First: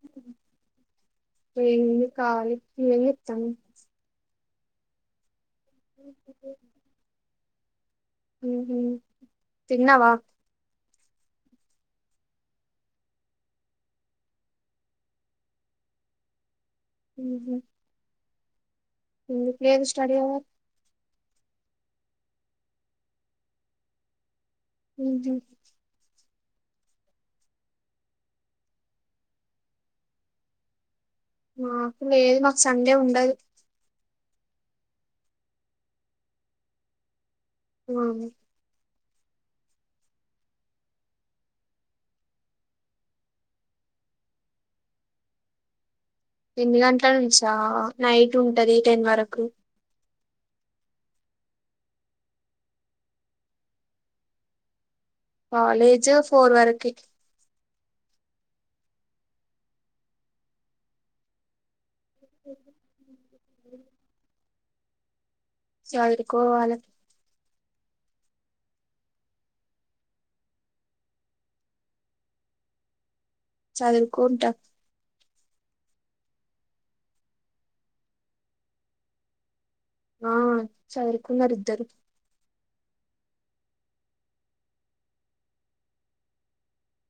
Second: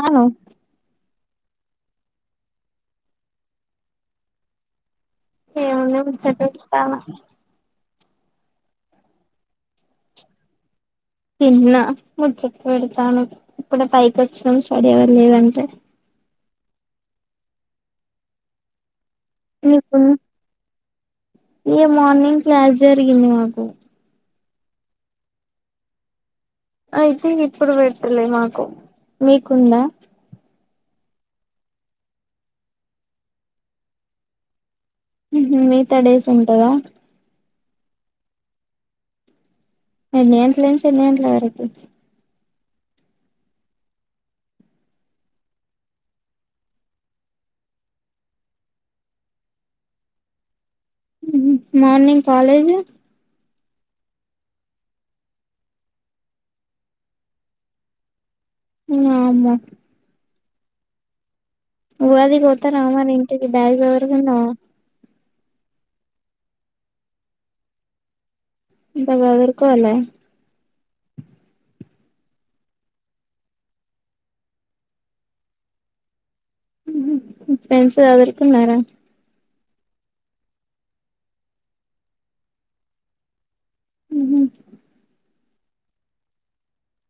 అవును ఏముంది కాలి నువ్వేం చేత్తనవ్ ఏముంది ముచ్చట్టేత్తన మ్ హు తిన్నవా తిన్నా ముచ్చట పెడుతాన్నాం ఇప్పుడె పైకొచ్చినం స్టడీ అవర్లేదంటే మ్ హు ఎందుకు లేదు స్టడీ అవర్ ఇగ మార్నింగ్ క్లాస్ జరిగింది మాకు మ్ హు అయితే ఇప్పుడు పెట్టలే మాకు మీకుందా మాకు లేదు మాకు సండే ఉండదు ఉంహు మిగతా డేస్ ఉంటాదా [unintelligible] ఎన్నీ గంట్ల నుంచి ఎన్ని గంట్ల వరకు ఎన్ని గంట్ల నుంచా నైట్ ఉంటది టెన్ వరకు మార్నింగ్ కాలేజ్ కాాలేజ్ ఫోర్ వరకి వామ్మో ఊగాదికి పోతారా మరి ఇంటికి బాగ్ సదురుకునవ సదుర్కోవాలె ఇంకా సాధుర్కోలె సదురుకుంటా మీ ఫెండ్స్ సదుర్కున్నరా ఆ చదురుకున్నారు ఇద్దరు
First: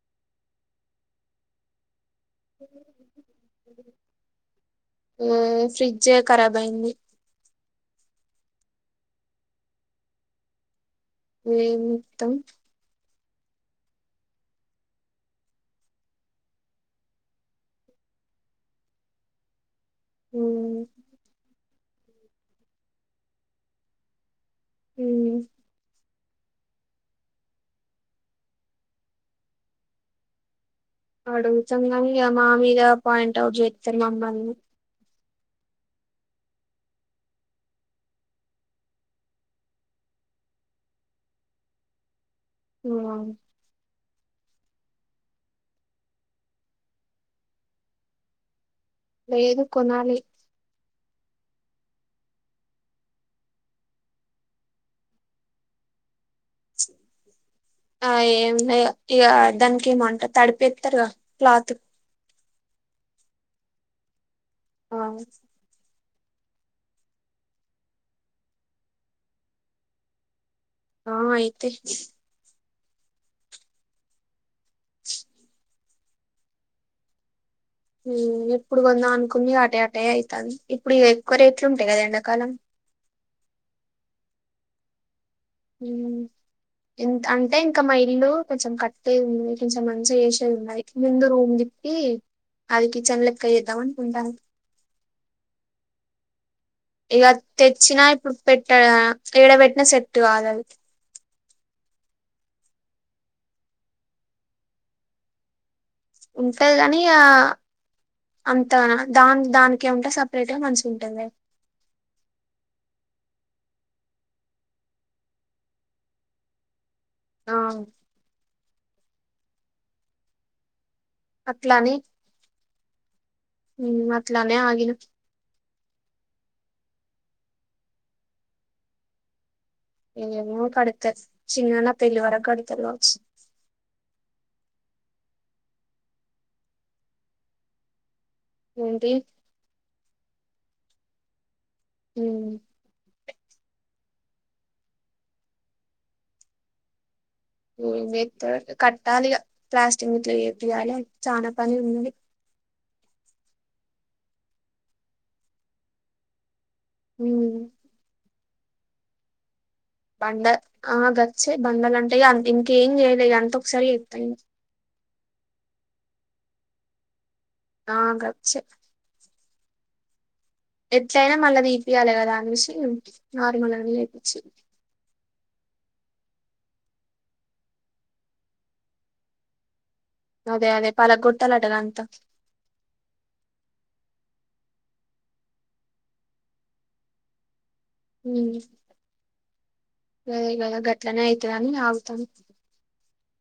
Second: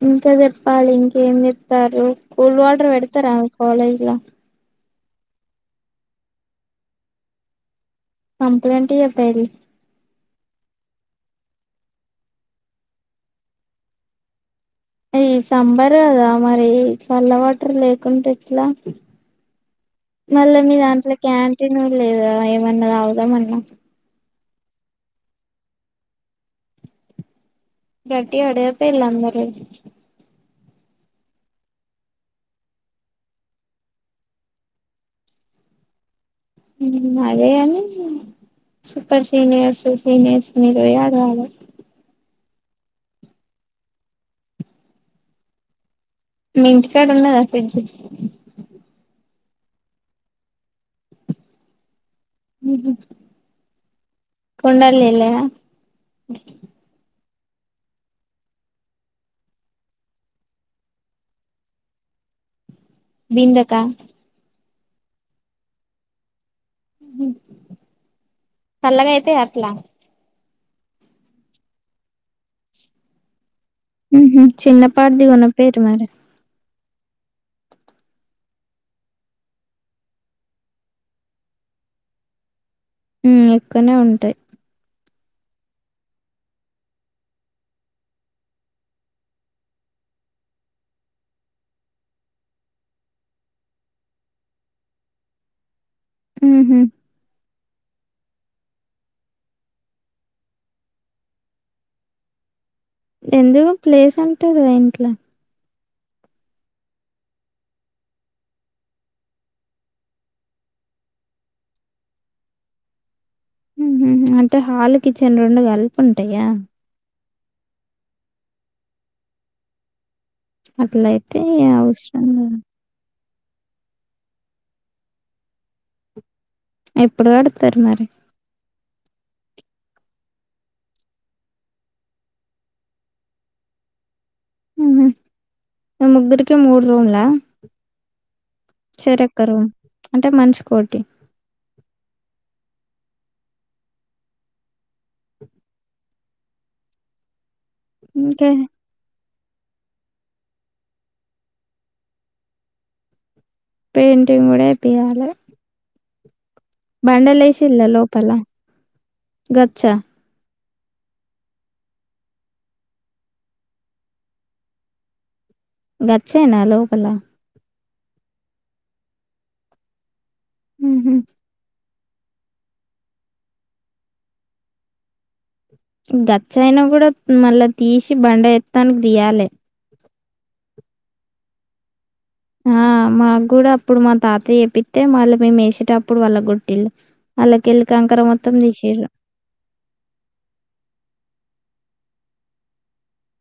ఇంకా చెప్పాలి ఇంకేంజేత్తర్రు కూల్ వాటర్ పెడతారా మీ కాలేజ్ ల ఎ ఫ్రిడ్జె కరాబ్ అయింది కంప్లైంట్ ఇయ్యపెల్ల్ ఎం ఇత్తమ్ అది సంబర్ గదా మరి చల్ల వాటర్ లేకుంటే ఎట్లా మళ్ళా మీ ఉమ్ దాంట్ల క్యాంటీన్ను కూడా లేదు కదా ఏమన్నా తగుదామన్నా ఉమ్ గట్టిగా అడగా పొయ్యిల్లు అందరూ అడుగుతంగని ఇగ మా మీద పాయింట్ అవుట్ జెత్తర్ మమ్మల్ని ఉమ్ అదే గానీ సూపర్ సీనియర్స్ సీనియర్స మీరు పోయి అడగాలే [unintelligible] మీ ఇంటికాడ ఉన్నాదా ఫ్రిడ్జ్ లేదు కొనాలి ఉహ్మ్ కుండల్నిల్లేన ఆ ఏం ఇగ దానికి ఏమొంటా తడిపేత్తరుగ క్లాత్ బిందక ఆ సల్లగా ఐతైయా అట్లా ఆ అయితై ఉహ్మ్ చిన్నపాటిది కొనపోయిరు మరీ ఉమ్ ఎప్పుడు కొందాం అనుకున ఇగ అటే అటే ఐతాంది ఇప్పుడు ఇగ ఎక్కువ రేట్లు ఉంటాయి కదా ఎండాకాలం ఉమ్ ఎక్కువనే ఉంటాయి ఉమ్ అంటే ఇంకా మా ఇల్లు కొంచెం కట్టేది ఉంది కొంచం మంచిగా చేసేది ఉన్నాది ముందు రూమ్ కి అది కిచెన్ లెక్క చేద్దాం అనుకుంట ఇగ తెచ్చినా ఇప్పుడు పెట్ట ఏడ పెట్టినా సెట్ కాదు అది ఎందుకు ప్లేస్ ఉంటది కదా ఇంట్ల ఉంటాది గని ఇగ అంతగణ దాన్ దానికే ఉంటే సపరేట్ గా మంచిగుంటదే ఊహ్హమ్ అంటే హాలు కిచెన్ రెండు కలిపి ఉంటాయా ఆ అట్లయితే ఇగ అవసరం ఉహ్మ్ అట్లనేే అగిన ఎప్పుడు కడుతారు మరి ఏమొ కడుతర్ చిన్నన్న పెళ్లివరక్ కడుతరూ కవచ్చ మ్ హు మీ ముగ్గురికి మూడు రూమ్ల ఏంటి చెరోక్కరుమ్ అంటే మనిషి కోటి మ్ ఇంకే కట్టాలిగా ప్లాస్టింగ్ గిట్ల చేపియ్యాలే చానా పని ఉంది పెయింటింగూడ ఏపియాలే ఉమ్ బండలేషిల్ల లోపల గచ్చ బండ ఆ గచ్చే బండాలంటే ఇగ అ ఇంకేం చేయలే అంత ఒకసారి చెత్త గచ్చేనా లోపలా ఆ గచ్చే ఉహు ఎట్లైనా మళ్ళ ది తీయలే కదానేసి నార్మల్ గానె లేపిచ్చినం గచైన గూడా మళ్ళా తీసి బండేత్తానికి తీయాలె అదే అదే పాలగొట్టాలంట కదా అంతా ఆ మాగూడా అప్పుడు మా తాత చేపితే మల్ల మేమేసేటప్పుడు పలగొట్టిలు అల్లాకెళ్లి మ్ గదే గదే గట్లనే అయితదని ఆగు తం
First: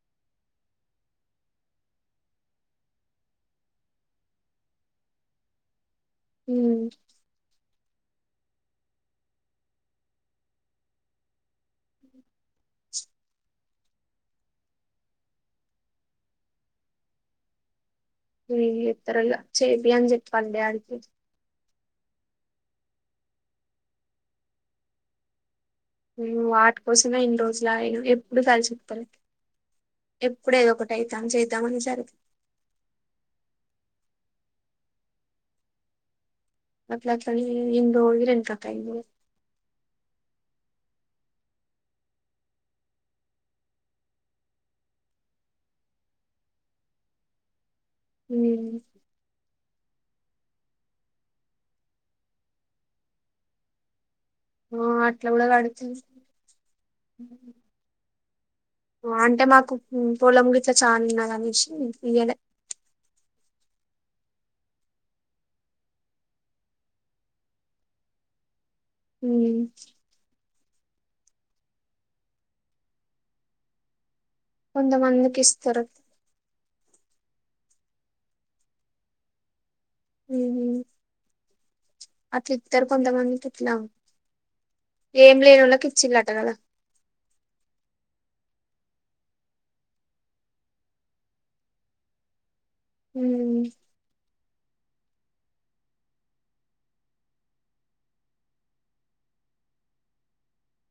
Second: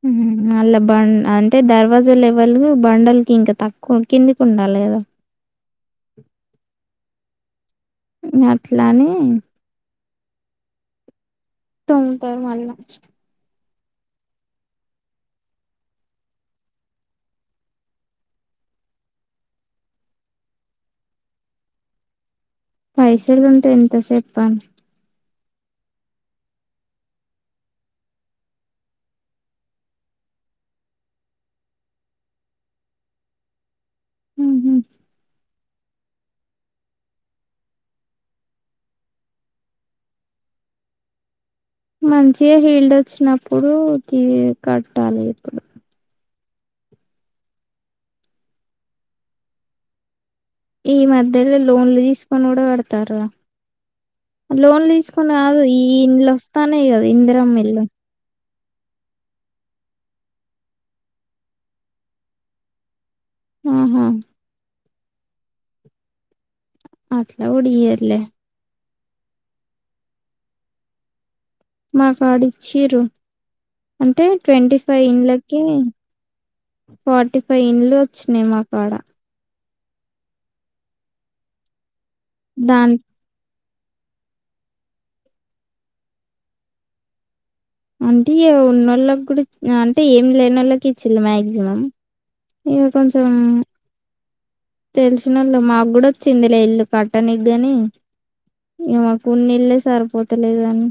మ్ మల్ల బం అంటే దర్వాజ లెవల్ బండలకి ఇంకా తక్కువ కిందికుండాలి కదా మ్ అట్లనీ తొంతర్ మళ్ళా ఏమ్ చెత్తరో ఇగ చేపియనీ చెప్పాల్ డాడీ పైసలుంటే ఎంతసేపనీ వాటి కోసమే ఇన్ని రోజులు ఆగినం ఎప్పుడు కలిసొత్తలే ఎప్పుడేదోకటైతాంది చేద్దామనేసర్కి మ్ హు అట్లట్లనే ఇన్ని రోజులు ఎనుకయ్యింది ఇగ మంచిగా హీల్దోచినప్పుడూ కి కట్టాలిప్పుడు మ్ ఈ మధ్యల లోన్లు తీసుకొని గుడా కడుతర్రుగా ఆ లోన్లు అట్లా తీసుకొని కూడా కాదు ఈ కడుతుంది ఇండ్లోస్తాన్నయి కదా ఇంద్రమ్మిండ్లు మ్ అంటే మాకు పొలం గిట్ల చానున్నదనేశి ఇయ్యలే ఆహా అట్ల గుడియ్యారు లే మ్ మాకడిచిర్రు అంటే ట్వంటీ ఫైవ్ కొంతమందికి ఇంన్లకి ఇస్తారు ఫార్టీ ఫైవ్ ఇండ్లోచ్చినయ్ మా కాడ మ్ హు అట్లిత్తరు దాన్ కొంత మందికి ట్ల ఎం లేనోల్లకిచ్చిరంట కదా అంటే ఇగ ఉన్నోళ్ళకుడా ఇ అంటే ఏం లేనోళ్ళకిచ్చిళ్ళు మాక్సిమం ఇగ కొంచం తెలిసినోళ్ళు మాగ్గుడోచ్చిందిలే ఇల్లు కట్టనీగని ఇగ మాకున్న ఇళ్లే సరిపోతలేదు కాని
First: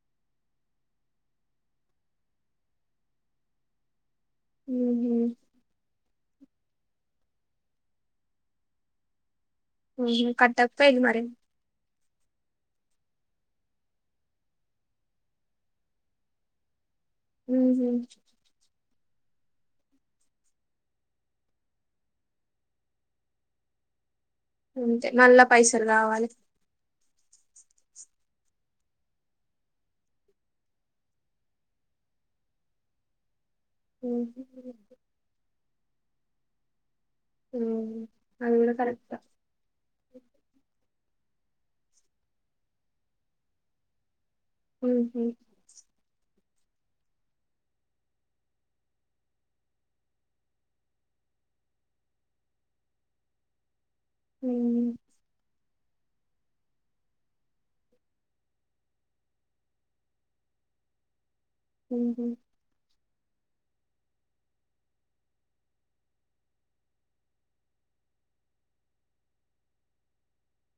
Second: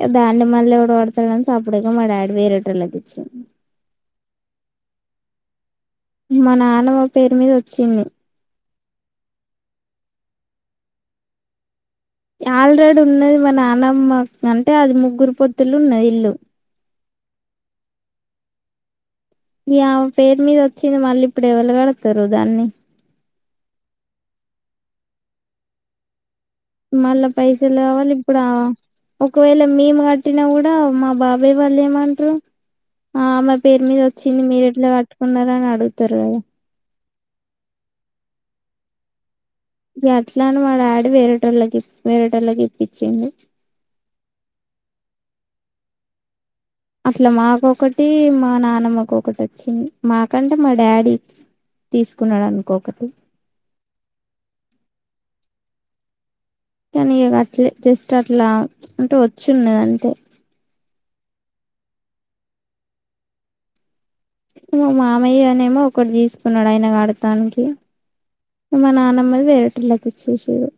ఇగ దాన్ని మల్లెవడు కడుతడని సప్పుడేక మా డాడీ వేరేటోల్లకిచ్చిండు మ్ హు మా నాన్నమ్మ పేరు మీదొచ్చింది ఉంహు కట్టకపోయిర్రు మరి ఆల్రెడీ ఉన్నది మా నాన్నమ్మ అంటే అది ముగ్గురు పొత్తులున్నది ఇల్లు ఉంహు ఇగా ఆమె పేరు మీదోచ్చింది మళ్ళీ ఇప్పుడు ఎవలు గడ్తరు దాన్ని అంతే మళ్ళ పైసలు కావాలే మళ్ళ పైసలు కావాలి ఇప్పుడా ఒకవేళ మేము గట్టినా గూడా మా బాబాయ్ వాళ్ళు ఏమంట్రు ఆమెక్ పేరు మీద ఉమ్హు, ఒచ్చింది మీరు ఎట్లా కట్టుకున్నారని అడుగుతరో మ్ అది కూడా కరెక్టే గట్లనే మా డాడీ వేరేటోళ్ళకి వేరేటోళ్ళకి ఇప్పించిండు ఉహు అట్లా మాకొకటి మా నానమ్మకొకటి ఒచ్చింది మాకంటే మా డాడీ తీసుకున్నాడునుకో ఒకటి హా కానీ అట్లే జస్ట్ అట్లా అంటే వొచ్చున్నదంతే ఉహు మా మామయ్య నేమో ఒకటి దీస్కున్నాడు ఆయన కడ్తానికి మా నానమ్మది వేరేటోళ్ళకీచ్చేసిర్రు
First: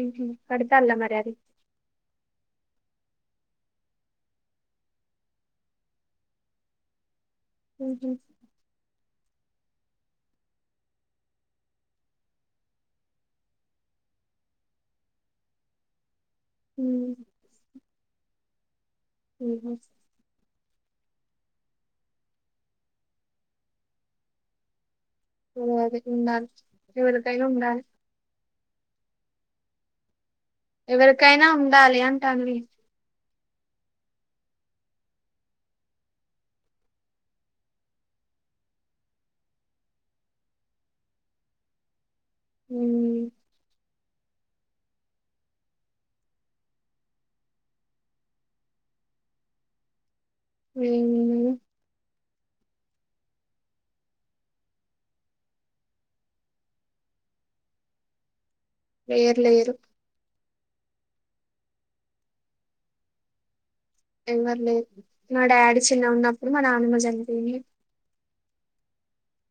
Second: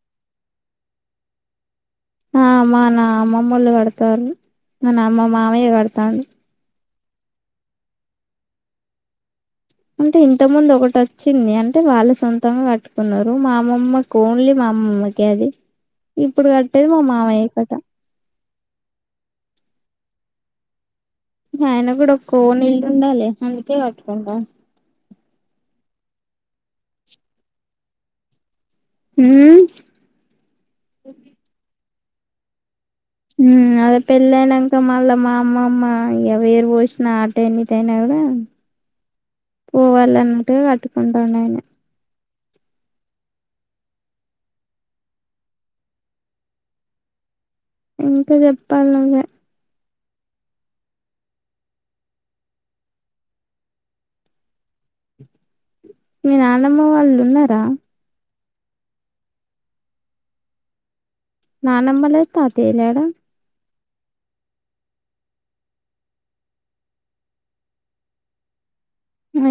ఉహు కడతాళ్ళ మర్యాద ఆమ్ మా నా అమ్మమ్మ ఒళ్ళు కడతార్రు మనా మమామయ్య కర్తాండు ఉహు అంటే ఇంత ముందు ఒకటోచ్చింది అంటే వాళ్ళు సొంతంగా కట్టుకున్నారు మా అమ్మమ్మకు ఓన్లీ మా అమ్మమ్మకే అది ఇప్పుడు కట్టేది మా మావయ్య కట ఉహు మాయన గూడా ఓన్ ఇల్లుండాలే అందుకే కట్టుకుండు ఉండాలి ఉండాలి ఎవరికైనా ఉండాలి హుమ్ ఎవరికైనా ఉండాలి అంటాన్న మ్ అదే పెళ్లి అయినాక మళ్ళా మా అమ్మమ్మ ఇగ వేరు వోసిన అటైనా ఇటైనా గూడా పోవాలన్నట్ కట్టుకుంటున్నాము ఉహు ఇంకా జెప్పాలి నువే ఏమున్నది మీ నాన్నమ్మ వాళ్ళు ఉన్నరా లేరు లేరు నానమ్మ లేద్ తాతయ్య లేడా ఎవ్వరు లేర్ మా డాడీ చిన్నగా ఉన్నప్పుడు మా నానమ్మ చనిపోయింది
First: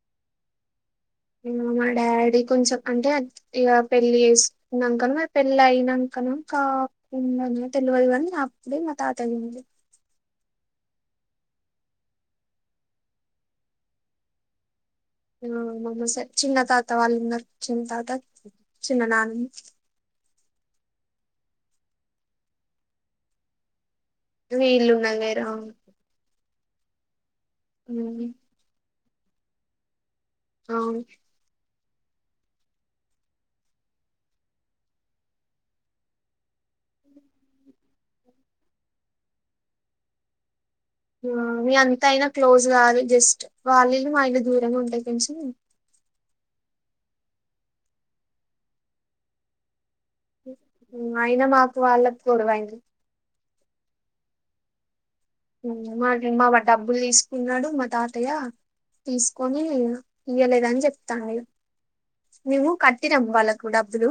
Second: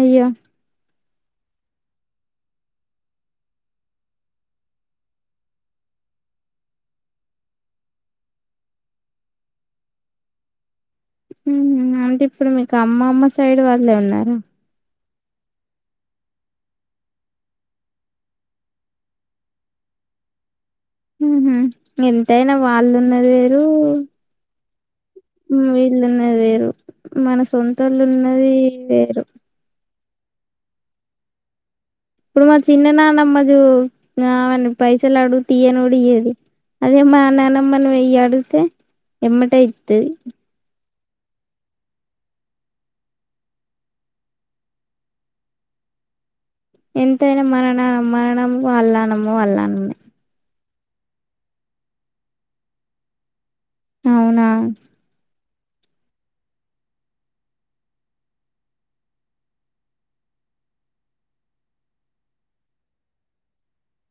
అయ్యా మ్ మా డాడీ కొంచెం అంటే ఇగ పెళ్లిచేస్కున్నంకనో పెళ్ళి అయినంక్ పక్కన కాకుండనే తెలువదు కానీ అప్పుడే మా తాత చనిపోయిండు అంటే ఇప్పుడు మీకు అమ్మమ్మ సైడ్ వాళ్ళే ఉన్నరా ఆ మనసే చిన్న తాత వాళ్ళు ఉన్నరు చిన్న తాత చిన్న నానమ్మ ఉహు ఎంతైనా వాళ్ళు ఉన్నది వేరు వీళ్ళు వీళ్ళున్నది వేరు మన ఉమ్, సొంతోళ్లున్నది వేరు అవును ఇప్పుడు మా చిన్న నాన్నమ్మ జే ఆమెన్ పైసలుడుతే ఇయ్యను గూడా ఇయ్యది అదే మా నానమ్మని వెయ్యి అడిగితే ఎమ్మటే ఇత్తది మీ అంత ఐనా క్లోజ్ గాదు జస్ట్ వాళ్లిళ్లు మా ఇల్లు దూరమే ఉంటది కొంచెం ఎంతైనా మన నానమ్మ మన నానమ్మే వాళ్ళ నానమ్మ వాళ్ళ నానమ్మేనే అయినా మాకు వాళ్ళకు గొడవైంది అవునా మాకు మాగ డబ్బులు దీస్కున్నాడు మా తాతయ్య తీస్కోని ఇయ్యలేదనీ చెప్తాంది ఇగా మేమూ కట్టినం వాళ్ళకు డబ్బులు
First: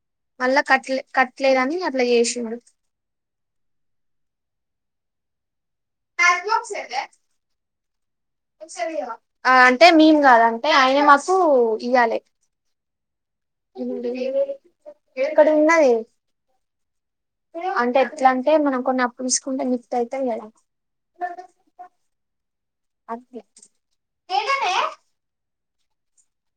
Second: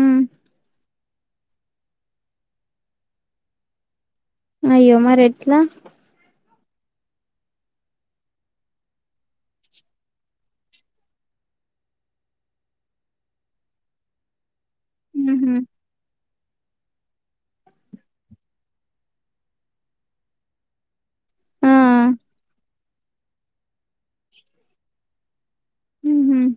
ఉమ్ మళ్ళా కట్లే కట్లేదని అట్లా ఏశిండు అయ్యో మారెట్లా మ్యాచ్బాక్స్ ఏదే అంటే మింగాదంటే ఆయనే మాకు ఇయ్యాలే ఉహు ఇక్కడున్నదీ అంటే ఎట్లంటే మనం కొన్ని అప్పు తీస్కుంటే మిత్తైతది కదా ఆ అట్ల ఉహ్మ్